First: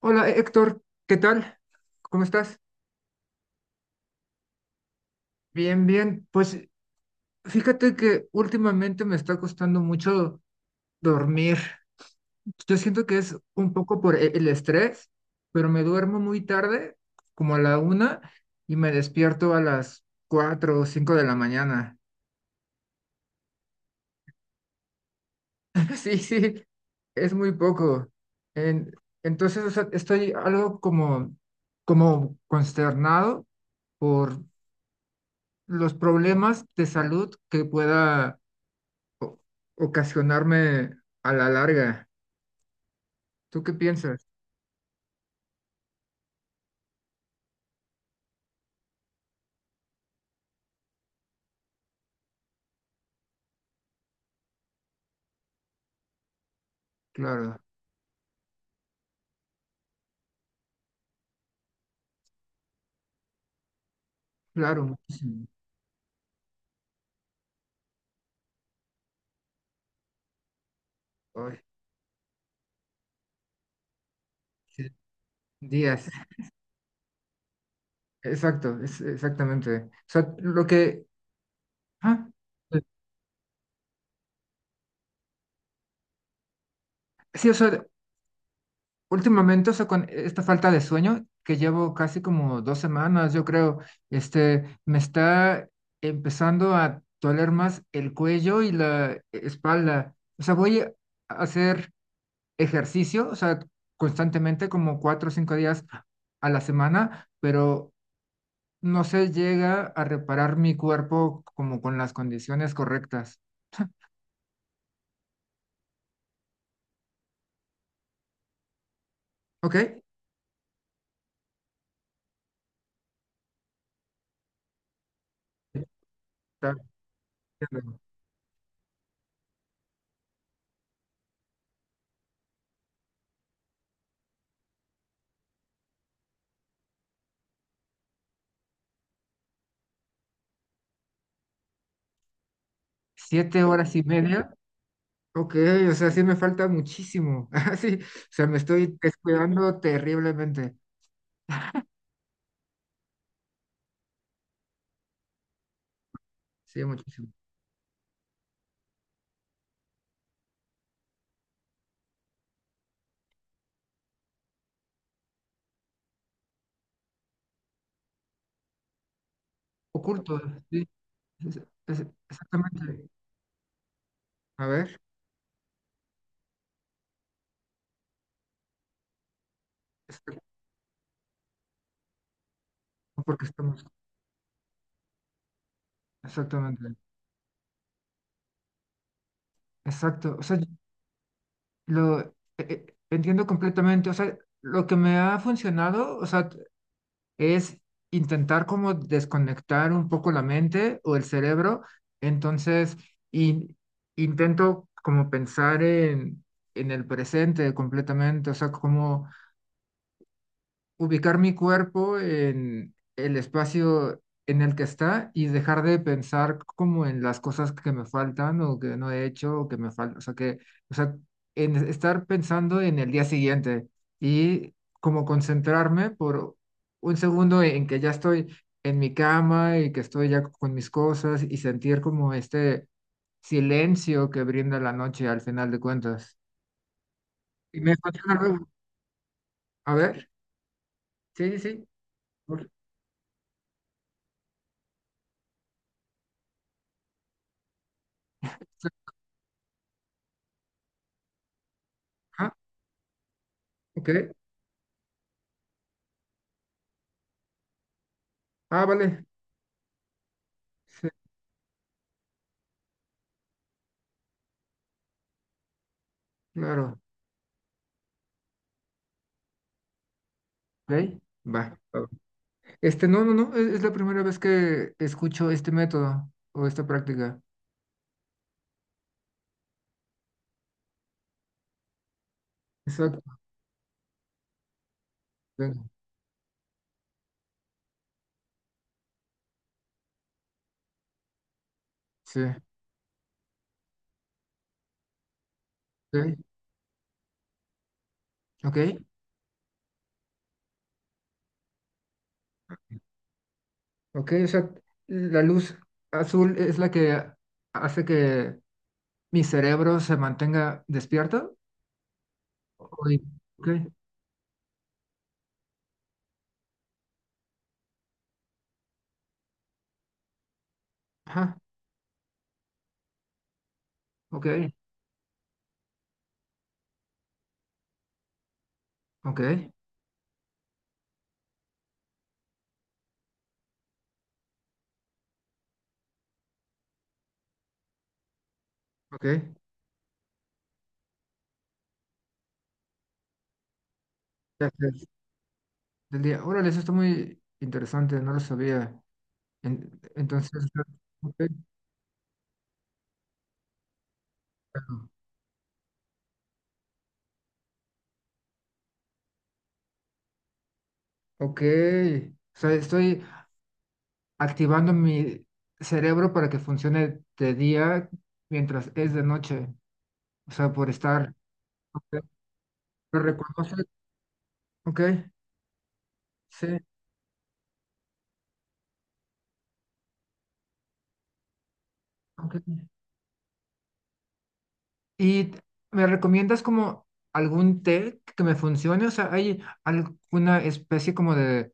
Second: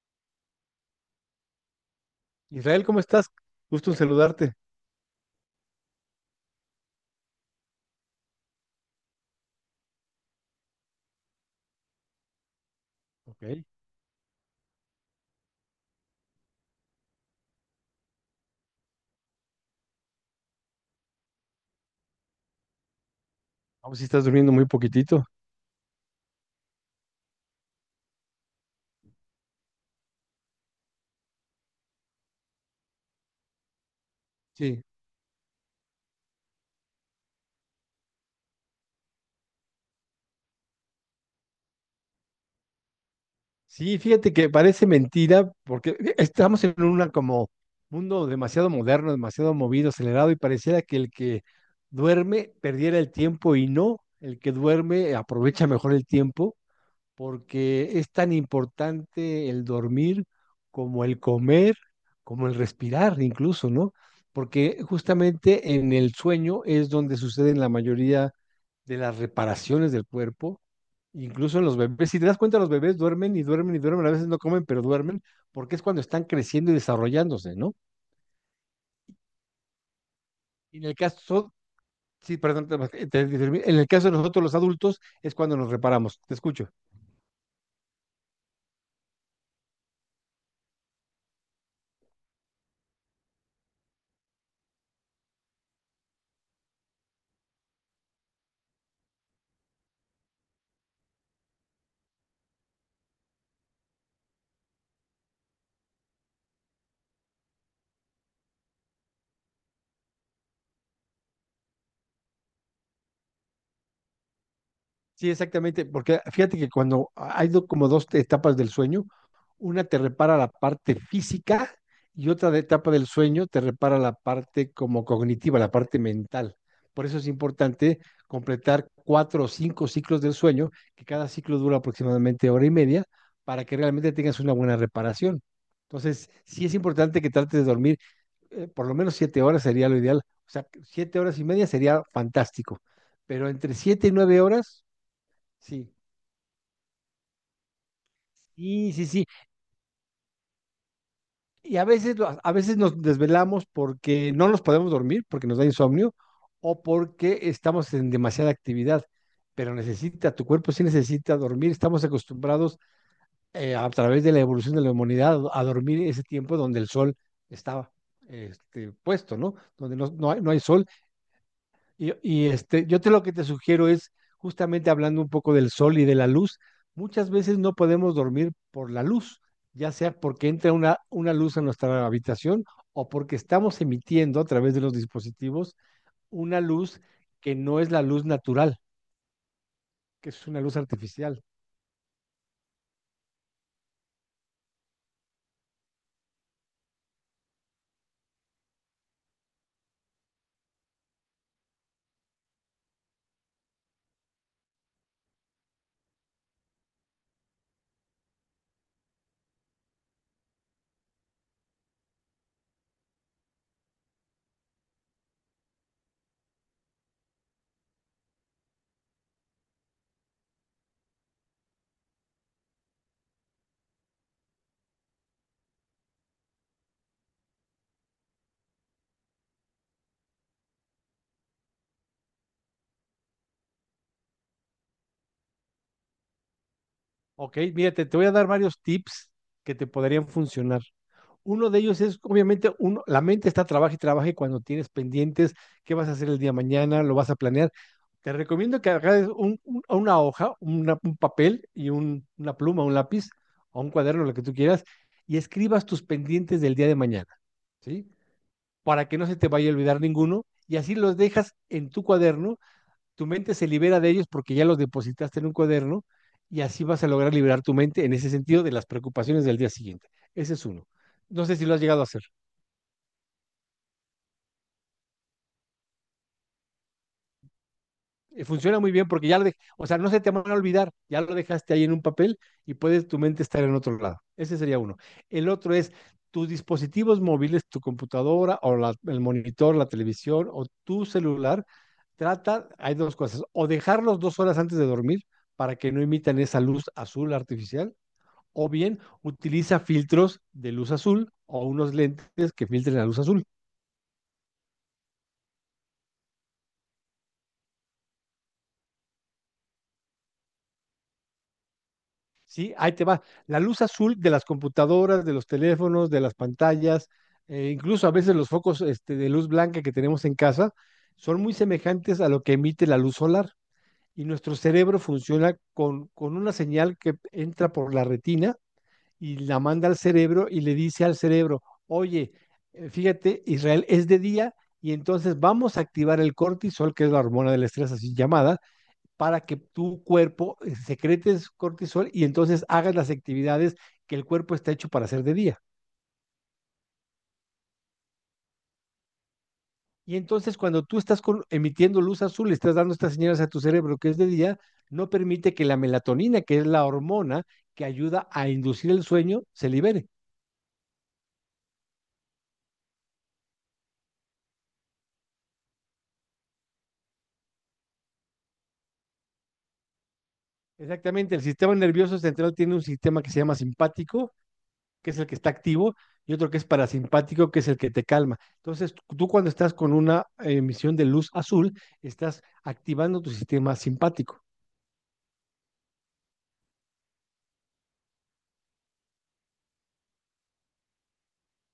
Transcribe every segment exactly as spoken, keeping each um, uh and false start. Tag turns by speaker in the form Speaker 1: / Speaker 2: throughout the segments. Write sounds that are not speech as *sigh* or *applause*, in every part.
Speaker 1: Hola Héctor, ¿qué tal? ¿Cómo estás?
Speaker 2: Israel, ¿cómo estás? Gusto en saludarte.
Speaker 1: Bien, bien. Pues fíjate que últimamente me está costando mucho dormir. Yo siento que es
Speaker 2: Ok.
Speaker 1: un poco por e- el estrés, pero me duermo muy tarde, como a la una, y me despierto a las cuatro o cinco de la mañana.
Speaker 2: Vamos, si estás durmiendo muy poquitito.
Speaker 1: *laughs* Sí, sí, es muy poco. En- entonces, o sea, estoy algo como, como consternado por
Speaker 2: Sí.
Speaker 1: los problemas de salud que pueda o- ocasionarme a la larga. ¿Tú qué
Speaker 2: Sí,
Speaker 1: piensas?
Speaker 2: fíjate que parece mentira porque estamos en un como mundo demasiado moderno, demasiado movido, acelerado y pareciera que el que duerme perdiera el tiempo y no, el que duerme aprovecha mejor el tiempo
Speaker 1: Claro,
Speaker 2: porque es tan importante el dormir como el comer, como el respirar incluso, ¿no? Porque
Speaker 1: claro, muchísimo.
Speaker 2: justamente en el sueño es donde suceden la mayoría de las reparaciones del cuerpo, incluso
Speaker 1: Ay,
Speaker 2: en los bebés. Si te das cuenta, los bebés duermen y duermen y duermen, a veces no comen, pero
Speaker 1: sí,
Speaker 2: duermen, porque es cuando
Speaker 1: días.
Speaker 2: están creciendo y desarrollándose, ¿no?
Speaker 1: Exacto, es, exactamente. O sea, lo
Speaker 2: Y en el
Speaker 1: que
Speaker 2: caso,
Speaker 1: ah,
Speaker 2: sí, perdón, te- te- te- en el caso de nosotros los adultos es cuando nos reparamos, te escucho.
Speaker 1: sí, o sea, últimamente, o sea, con esta falta de sueño que llevo casi como dos semanas, yo creo, este, me está empezando a doler más el cuello y la espalda. O sea, voy a hacer ejercicio, o sea, constantemente como cuatro o cinco días a la semana, pero no se llega a reparar mi cuerpo como con las condiciones correctas.
Speaker 2: Sí, exactamente, porque fíjate que cuando hay do- como dos etapas del sueño.
Speaker 1: ¿Ok?
Speaker 2: Una te repara la parte física y otra de etapa del sueño te repara la parte como cognitiva, la parte mental.
Speaker 1: Está
Speaker 2: Por eso es importante
Speaker 1: bien.
Speaker 2: completar cuatro o cinco ciclos del sueño, que cada ciclo dura aproximadamente hora y media, para que realmente tengas una buena reparación. Entonces, sí es importante que trates de dormir eh, por lo menos siete horas sería lo ideal. O sea, siete horas y media sería fantástico. Pero
Speaker 1: Siete
Speaker 2: entre
Speaker 1: horas y
Speaker 2: siete y nueve
Speaker 1: media.
Speaker 2: horas,
Speaker 1: Ok,
Speaker 2: sí.
Speaker 1: o sea, sí me falta muchísimo. *laughs* Ah, sí, o sea, me
Speaker 2: Sí,
Speaker 1: estoy
Speaker 2: sí, sí.
Speaker 1: descuidando terriblemente.
Speaker 2: Y a veces, lo- a veces nos desvelamos porque no nos podemos dormir, porque nos da insomnio, o
Speaker 1: Sí, muchísimo.
Speaker 2: porque estamos en demasiada actividad. Pero necesita, tu cuerpo sí necesita dormir. Estamos acostumbrados eh, a través de la evolución de la humanidad a dormir ese tiempo donde el sol estaba este, puesto, ¿no? Donde no, no
Speaker 1: Oculto,
Speaker 2: hay, no hay
Speaker 1: sí,
Speaker 2: sol
Speaker 1: es- es-
Speaker 2: y, y, este, yo
Speaker 1: exactamente.
Speaker 2: te lo que te sugiero es,
Speaker 1: A
Speaker 2: justamente
Speaker 1: ver,
Speaker 2: hablando un poco del sol y de la luz, muchas veces no podemos dormir por la luz, ya sea
Speaker 1: exacto,
Speaker 2: porque entra una, una luz a nuestra habitación o porque
Speaker 1: porque
Speaker 2: estamos
Speaker 1: estamos,
Speaker 2: emitiendo a través de los dispositivos una
Speaker 1: exactamente.
Speaker 2: luz que no es la luz natural, que
Speaker 1: Exacto. O
Speaker 2: es
Speaker 1: sea,
Speaker 2: una luz artificial.
Speaker 1: lo eh, eh, entiendo completamente. O sea, lo que me ha funcionado, o sea, es intentar como desconectar un poco la mente o el cerebro. Entonces, in- intento como pensar en, en el presente completamente. O sea, como ubicar mi cuerpo en el espacio en el que está y dejar de pensar como en las cosas que me faltan o que no he hecho o que me faltan, o sea que, o sea, en estar pensando en el día siguiente y como concentrarme por un segundo en que ya estoy en mi cama y que estoy ya con mis cosas y sentir como este silencio que brinda la noche al final de cuentas.
Speaker 2: Ok,
Speaker 1: Y me
Speaker 2: mírate, te voy a
Speaker 1: funciona
Speaker 2: dar
Speaker 1: luego.
Speaker 2: varios tips que te
Speaker 1: A
Speaker 2: podrían
Speaker 1: ver,
Speaker 2: funcionar.
Speaker 1: sí, sí,
Speaker 2: Uno de
Speaker 1: sí.
Speaker 2: ellos es,
Speaker 1: Por-
Speaker 2: obviamente, uno, la mente está trabaja y trabaja y cuando tienes pendientes, qué vas a hacer el día de mañana, lo vas a planear. Te recomiendo que hagas un- un- una hoja, una- un papel y un-
Speaker 1: ajá,
Speaker 2: una pluma, un lápiz o un
Speaker 1: ok.
Speaker 2: cuaderno, lo que tú quieras, y escribas tus pendientes del día de mañana, ¿sí?
Speaker 1: Ah,
Speaker 2: Para que
Speaker 1: vale.
Speaker 2: no se te vaya a olvidar ninguno y así
Speaker 1: Sí,
Speaker 2: los dejas en tu cuaderno, tu mente se libera de ellos porque ya los depositaste en un cuaderno y así
Speaker 1: claro.
Speaker 2: vas a lograr liberar tu mente en ese sentido de las preocupaciones del día siguiente. Ese es uno.
Speaker 1: Ok,
Speaker 2: No sé si lo
Speaker 1: Va.
Speaker 2: has llegado a
Speaker 1: va.
Speaker 2: hacer.
Speaker 1: Este, no, no, no. Es, es la primera vez que escucho este método o esta práctica.
Speaker 2: Eh, funciona muy bien porque ya lo de, o sea, no se te van a olvidar, ya lo dejaste ahí en un papel y puede tu
Speaker 1: Exacto.
Speaker 2: mente estar en otro lado. Ese sería uno. El otro
Speaker 1: Venga,
Speaker 2: es tus dispositivos móviles, tu computadora o la, el monitor, la televisión o tu celular.
Speaker 1: sí.
Speaker 2: Trata, hay dos cosas, o dejarlos dos horas antes de dormir para que no emitan
Speaker 1: Ok.
Speaker 2: esa luz azul artificial, o
Speaker 1: Ok.
Speaker 2: bien utiliza filtros de luz azul o unos lentes que filtren la luz azul.
Speaker 1: Ok, o sea, la luz azul es la que hace que mi cerebro se mantenga despierto.
Speaker 2: Sí, ahí
Speaker 1: Ok.
Speaker 2: te va. La
Speaker 1: Ok,
Speaker 2: luz azul de las computadoras, de los teléfonos, de las pantallas, eh, incluso a veces los focos este, de luz blanca que tenemos en casa, son muy
Speaker 1: ajá.
Speaker 2: semejantes a lo que emite la luz solar. Y
Speaker 1: Ok.
Speaker 2: nuestro cerebro funciona con, con una señal que entra por la retina y
Speaker 1: Ok.
Speaker 2: la manda al cerebro y le dice al cerebro, oye, eh, fíjate, Israel es de día y entonces vamos a activar el cortisol, que es la hormona del estrés así llamada,
Speaker 1: Ok.
Speaker 2: para que tu cuerpo eh, secretes cortisol y entonces hagas las actividades que el cuerpo
Speaker 1: Ya
Speaker 2: está hecho
Speaker 1: sé,
Speaker 2: para hacer de día.
Speaker 1: del día. Órale, eso está muy interesante. No lo sabía. En-
Speaker 2: Y entonces
Speaker 1: entonces,
Speaker 2: cuando tú estás
Speaker 1: ok,
Speaker 2: con, emitiendo luz azul, estás dando estas señales a tu cerebro que es de día,
Speaker 1: claro.
Speaker 2: no permite que la melatonina, que es la hormona que ayuda a inducir el sueño, se libere.
Speaker 1: Ok, o sea, estoy activando mi cerebro para que funcione de día mientras es de noche, o sea, por estar,
Speaker 2: Exactamente, el sistema nervioso
Speaker 1: ok,
Speaker 2: central tiene un
Speaker 1: lo
Speaker 2: sistema que se llama
Speaker 1: reconoce,
Speaker 2: simpático,
Speaker 1: ok,
Speaker 2: que es el que está activo, y otro que es
Speaker 1: sí,
Speaker 2: parasimpático, que es el que te calma. Entonces, tú cuando estás con una emisión de luz azul, estás
Speaker 1: ok.
Speaker 2: activando tu sistema simpático.
Speaker 1: ¿Y t- me recomiendas como algún té que me funcione? O sea, ¿hay alguna especie como de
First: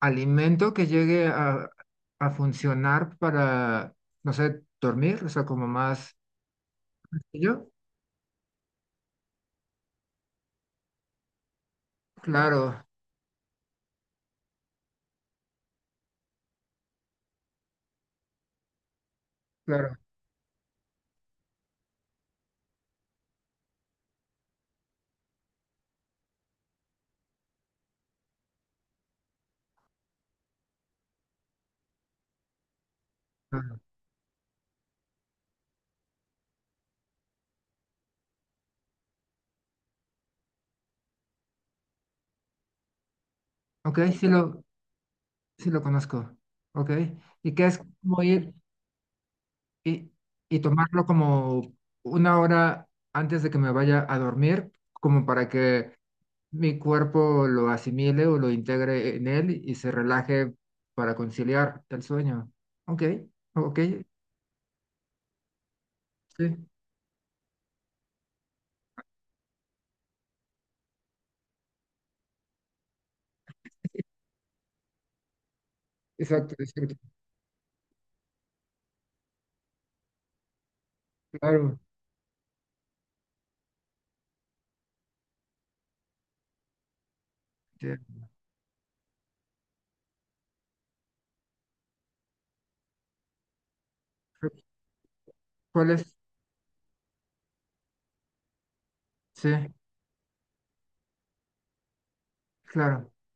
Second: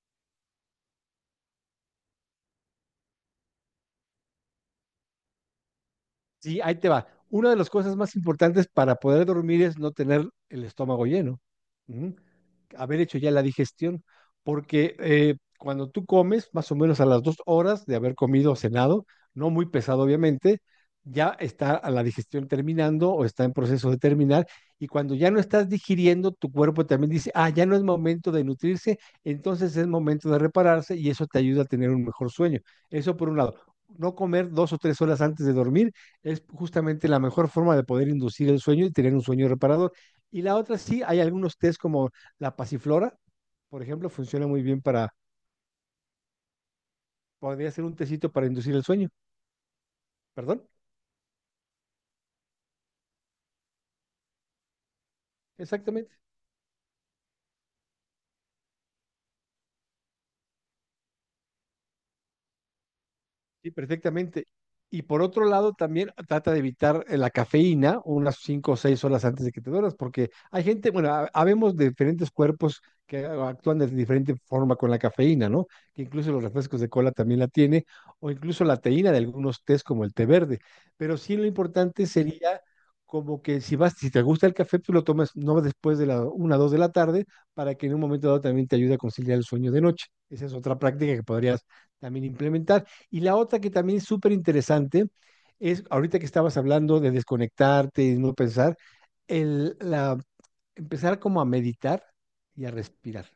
Speaker 1: alimento que llegue a, a funcionar para, no sé, dormir? O sea, como más
Speaker 2: Sí, ahí te va.
Speaker 1: ¿Y
Speaker 2: Una de
Speaker 1: ¿Yo?
Speaker 2: las cosas más importantes para poder dormir es no tener el estómago lleno. Ujú.
Speaker 1: Claro,
Speaker 2: Haber hecho ya la digestión. Porque eh, cuando tú comes, más o menos a las dos horas de haber comido o cenado, no muy
Speaker 1: claro,
Speaker 2: pesado obviamente, ya está a la digestión terminando o está en proceso de terminar. Y cuando ya no estás digiriendo, tu cuerpo también dice, ah, ya no es momento de nutrirse, entonces es momento de repararse y eso te ayuda a tener un mejor sueño. Eso por un lado.
Speaker 1: claro.
Speaker 2: No comer dos o tres horas antes de dormir es justamente la mejor forma de poder inducir el sueño y tener un sueño reparador. Y la otra sí, hay algunos test como la pasiflora, por
Speaker 1: Ok,
Speaker 2: ejemplo,
Speaker 1: sí
Speaker 2: funciona muy
Speaker 1: lo,
Speaker 2: bien para,
Speaker 1: sí, lo conozco. Ok. Y ¿qué
Speaker 2: podría
Speaker 1: es
Speaker 2: ser un
Speaker 1: como
Speaker 2: tecito para
Speaker 1: ir
Speaker 2: inducir el sueño,
Speaker 1: y, y
Speaker 2: perdón,
Speaker 1: tomarlo como una hora antes de que me vaya a dormir, como para que
Speaker 2: exactamente.
Speaker 1: mi cuerpo lo asimile o lo integre en él y se relaje para conciliar el sueño. Ok,
Speaker 2: Sí,
Speaker 1: ok,
Speaker 2: perfectamente. Y por otro lado, también trata de
Speaker 1: sí,
Speaker 2: evitar eh, la cafeína unas cinco o seis horas antes de que te duermas, porque hay gente, bueno, ha- habemos de diferentes cuerpos que actúan de diferente forma con la cafeína, ¿no? Que incluso los
Speaker 1: exacto,
Speaker 2: refrescos de
Speaker 1: exacto,
Speaker 2: cola también la tiene, o incluso la teína de algunos tés como el té verde. Pero sí lo
Speaker 1: claro.
Speaker 2: importante sería como que si vas, si te gusta el café, tú lo tomas no después de la una o dos de la tarde, para que en
Speaker 1: Sí.
Speaker 2: un momento dado también te ayude a conciliar el sueño de noche. Esa es otra práctica que podrías también implementar. Y la otra que también es súper interesante es,
Speaker 1: ¿Cuál es?
Speaker 2: ahorita que estabas hablando de desconectarte y no pensar,
Speaker 1: Sí,
Speaker 2: el, la, empezar como a meditar y a
Speaker 1: claro.
Speaker 2: respirar.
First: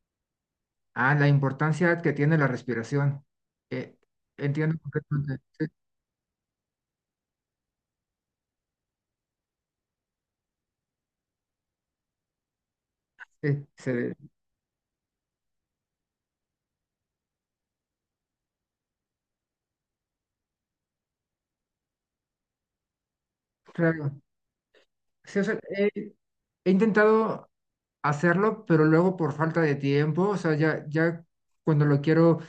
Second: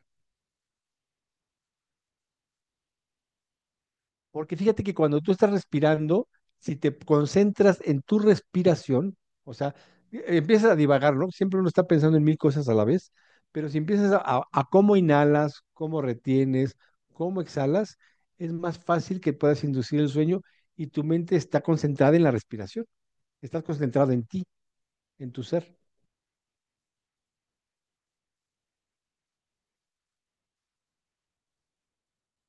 Speaker 1: Ah, la importancia que tiene la respiración. Eh,
Speaker 2: Porque
Speaker 1: entiendo
Speaker 2: fíjate que cuando tú
Speaker 1: completamente.
Speaker 2: estás
Speaker 1: Sí,
Speaker 2: respirando, si te concentras en tu respiración, o sea, e- empiezas a divagar, ¿no? Siempre uno está pensando en mil cosas a la vez,
Speaker 1: sí,
Speaker 2: pero si empiezas
Speaker 1: se-
Speaker 2: a, a a cómo inhalas, cómo retienes, cómo exhalas, es más fácil que puedas inducir el sueño y tu mente está concentrada en la respiración. Estás
Speaker 1: claro.
Speaker 2: concentrado en ti, en
Speaker 1: Sí,
Speaker 2: tu
Speaker 1: o sea,
Speaker 2: ser.
Speaker 1: he, he intentado hacerlo, pero luego por falta de tiempo, o sea, ya, ya cuando lo quiero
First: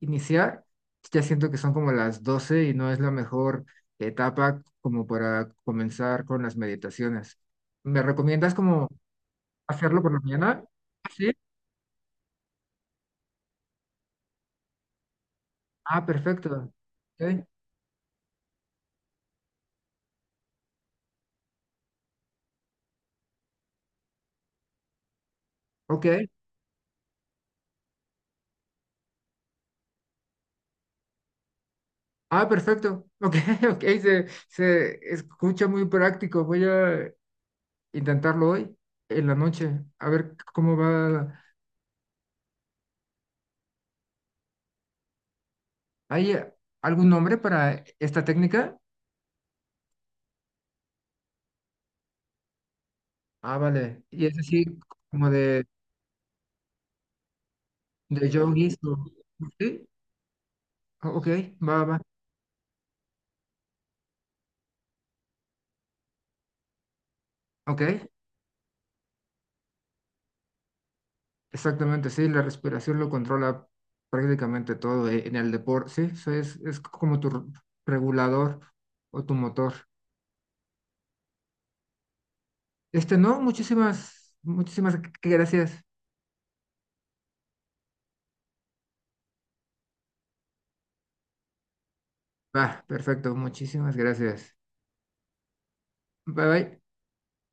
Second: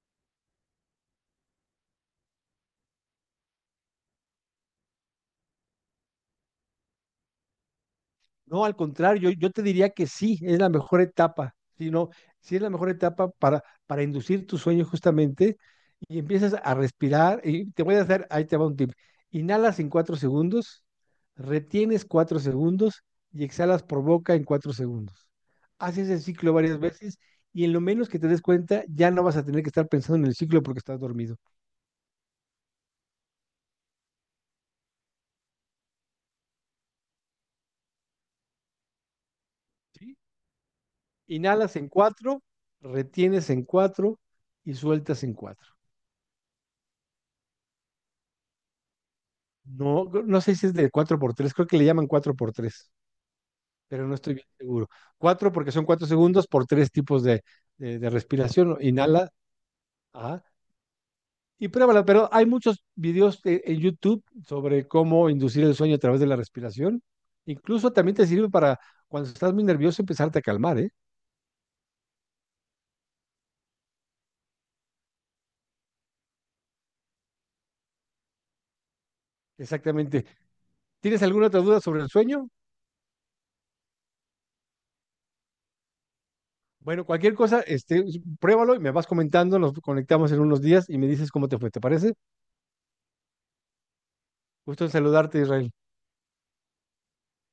Speaker 1: iniciar, ya siento que son como las doce y no es la mejor etapa como para comenzar con las meditaciones. ¿Me recomiendas
Speaker 2: No, al
Speaker 1: como
Speaker 2: contrario, yo, yo te diría
Speaker 1: hacerlo
Speaker 2: que
Speaker 1: por la
Speaker 2: sí, es
Speaker 1: mañana?
Speaker 2: la mejor
Speaker 1: Ah, sí.
Speaker 2: etapa, sino sí es la mejor etapa para, para inducir tu sueño justamente
Speaker 1: Ah,
Speaker 2: y empiezas
Speaker 1: perfecto.
Speaker 2: a respirar.
Speaker 1: Ok.
Speaker 2: Y te voy a hacer, ahí te va un tip. Inhalas en cuatro segundos, retienes cuatro segundos y exhalas por boca en cuatro segundos.
Speaker 1: Ok.
Speaker 2: Haces el ciclo varias veces y en lo menos que te des cuenta ya no vas a tener que estar pensando en el ciclo porque estás dormido.
Speaker 1: Ah, perfecto. Ok, *laughs* ok. Se, se escucha muy práctico. Voy a intentarlo hoy en la noche, a
Speaker 2: ¿Sí?
Speaker 1: ver cómo va.
Speaker 2: Inhalas en cuatro, retienes en cuatro y sueltas en cuatro.
Speaker 1: ¿Hay eh, algún nombre para esta técnica?
Speaker 2: No, no sé si es de cuatro por tres, creo que le llaman cuatro por tres,
Speaker 1: Ah, vale.
Speaker 2: pero no
Speaker 1: Y
Speaker 2: estoy
Speaker 1: es
Speaker 2: bien
Speaker 1: así
Speaker 2: seguro.
Speaker 1: como
Speaker 2: Cuatro
Speaker 1: de,
Speaker 2: porque son cuatro segundos por tres tipos de, de- de
Speaker 1: de yogis.
Speaker 2: respiración.
Speaker 1: o-
Speaker 2: Inhala,
Speaker 1: Sí,
Speaker 2: ajá,
Speaker 1: o- ok,
Speaker 2: y
Speaker 1: va, va.
Speaker 2: pruébala, pero hay muchos videos e- en YouTube sobre cómo inducir el sueño a través de la respiración.
Speaker 1: Ok,
Speaker 2: Incluso también te sirve para cuando estás muy nervioso empezarte a calmar, ¿eh?
Speaker 1: exactamente, sí, la respiración lo controla prácticamente todo eh, en el deporte, sí, eso es, es como tu r- regulador o tu motor.
Speaker 2: Exactamente. ¿Tienes alguna otra duda sobre el sueño?
Speaker 1: Este, no, muchísimas, muchísimas gracias.
Speaker 2: Bueno, cualquier cosa, este, pruébalo y me vas comentando, nos conectamos en unos días y me dices cómo te fue, ¿te parece?
Speaker 1: Va, perfecto, muchísimas gracias.
Speaker 2: Gusto en saludarte, Israel.
Speaker 1: Bye bye.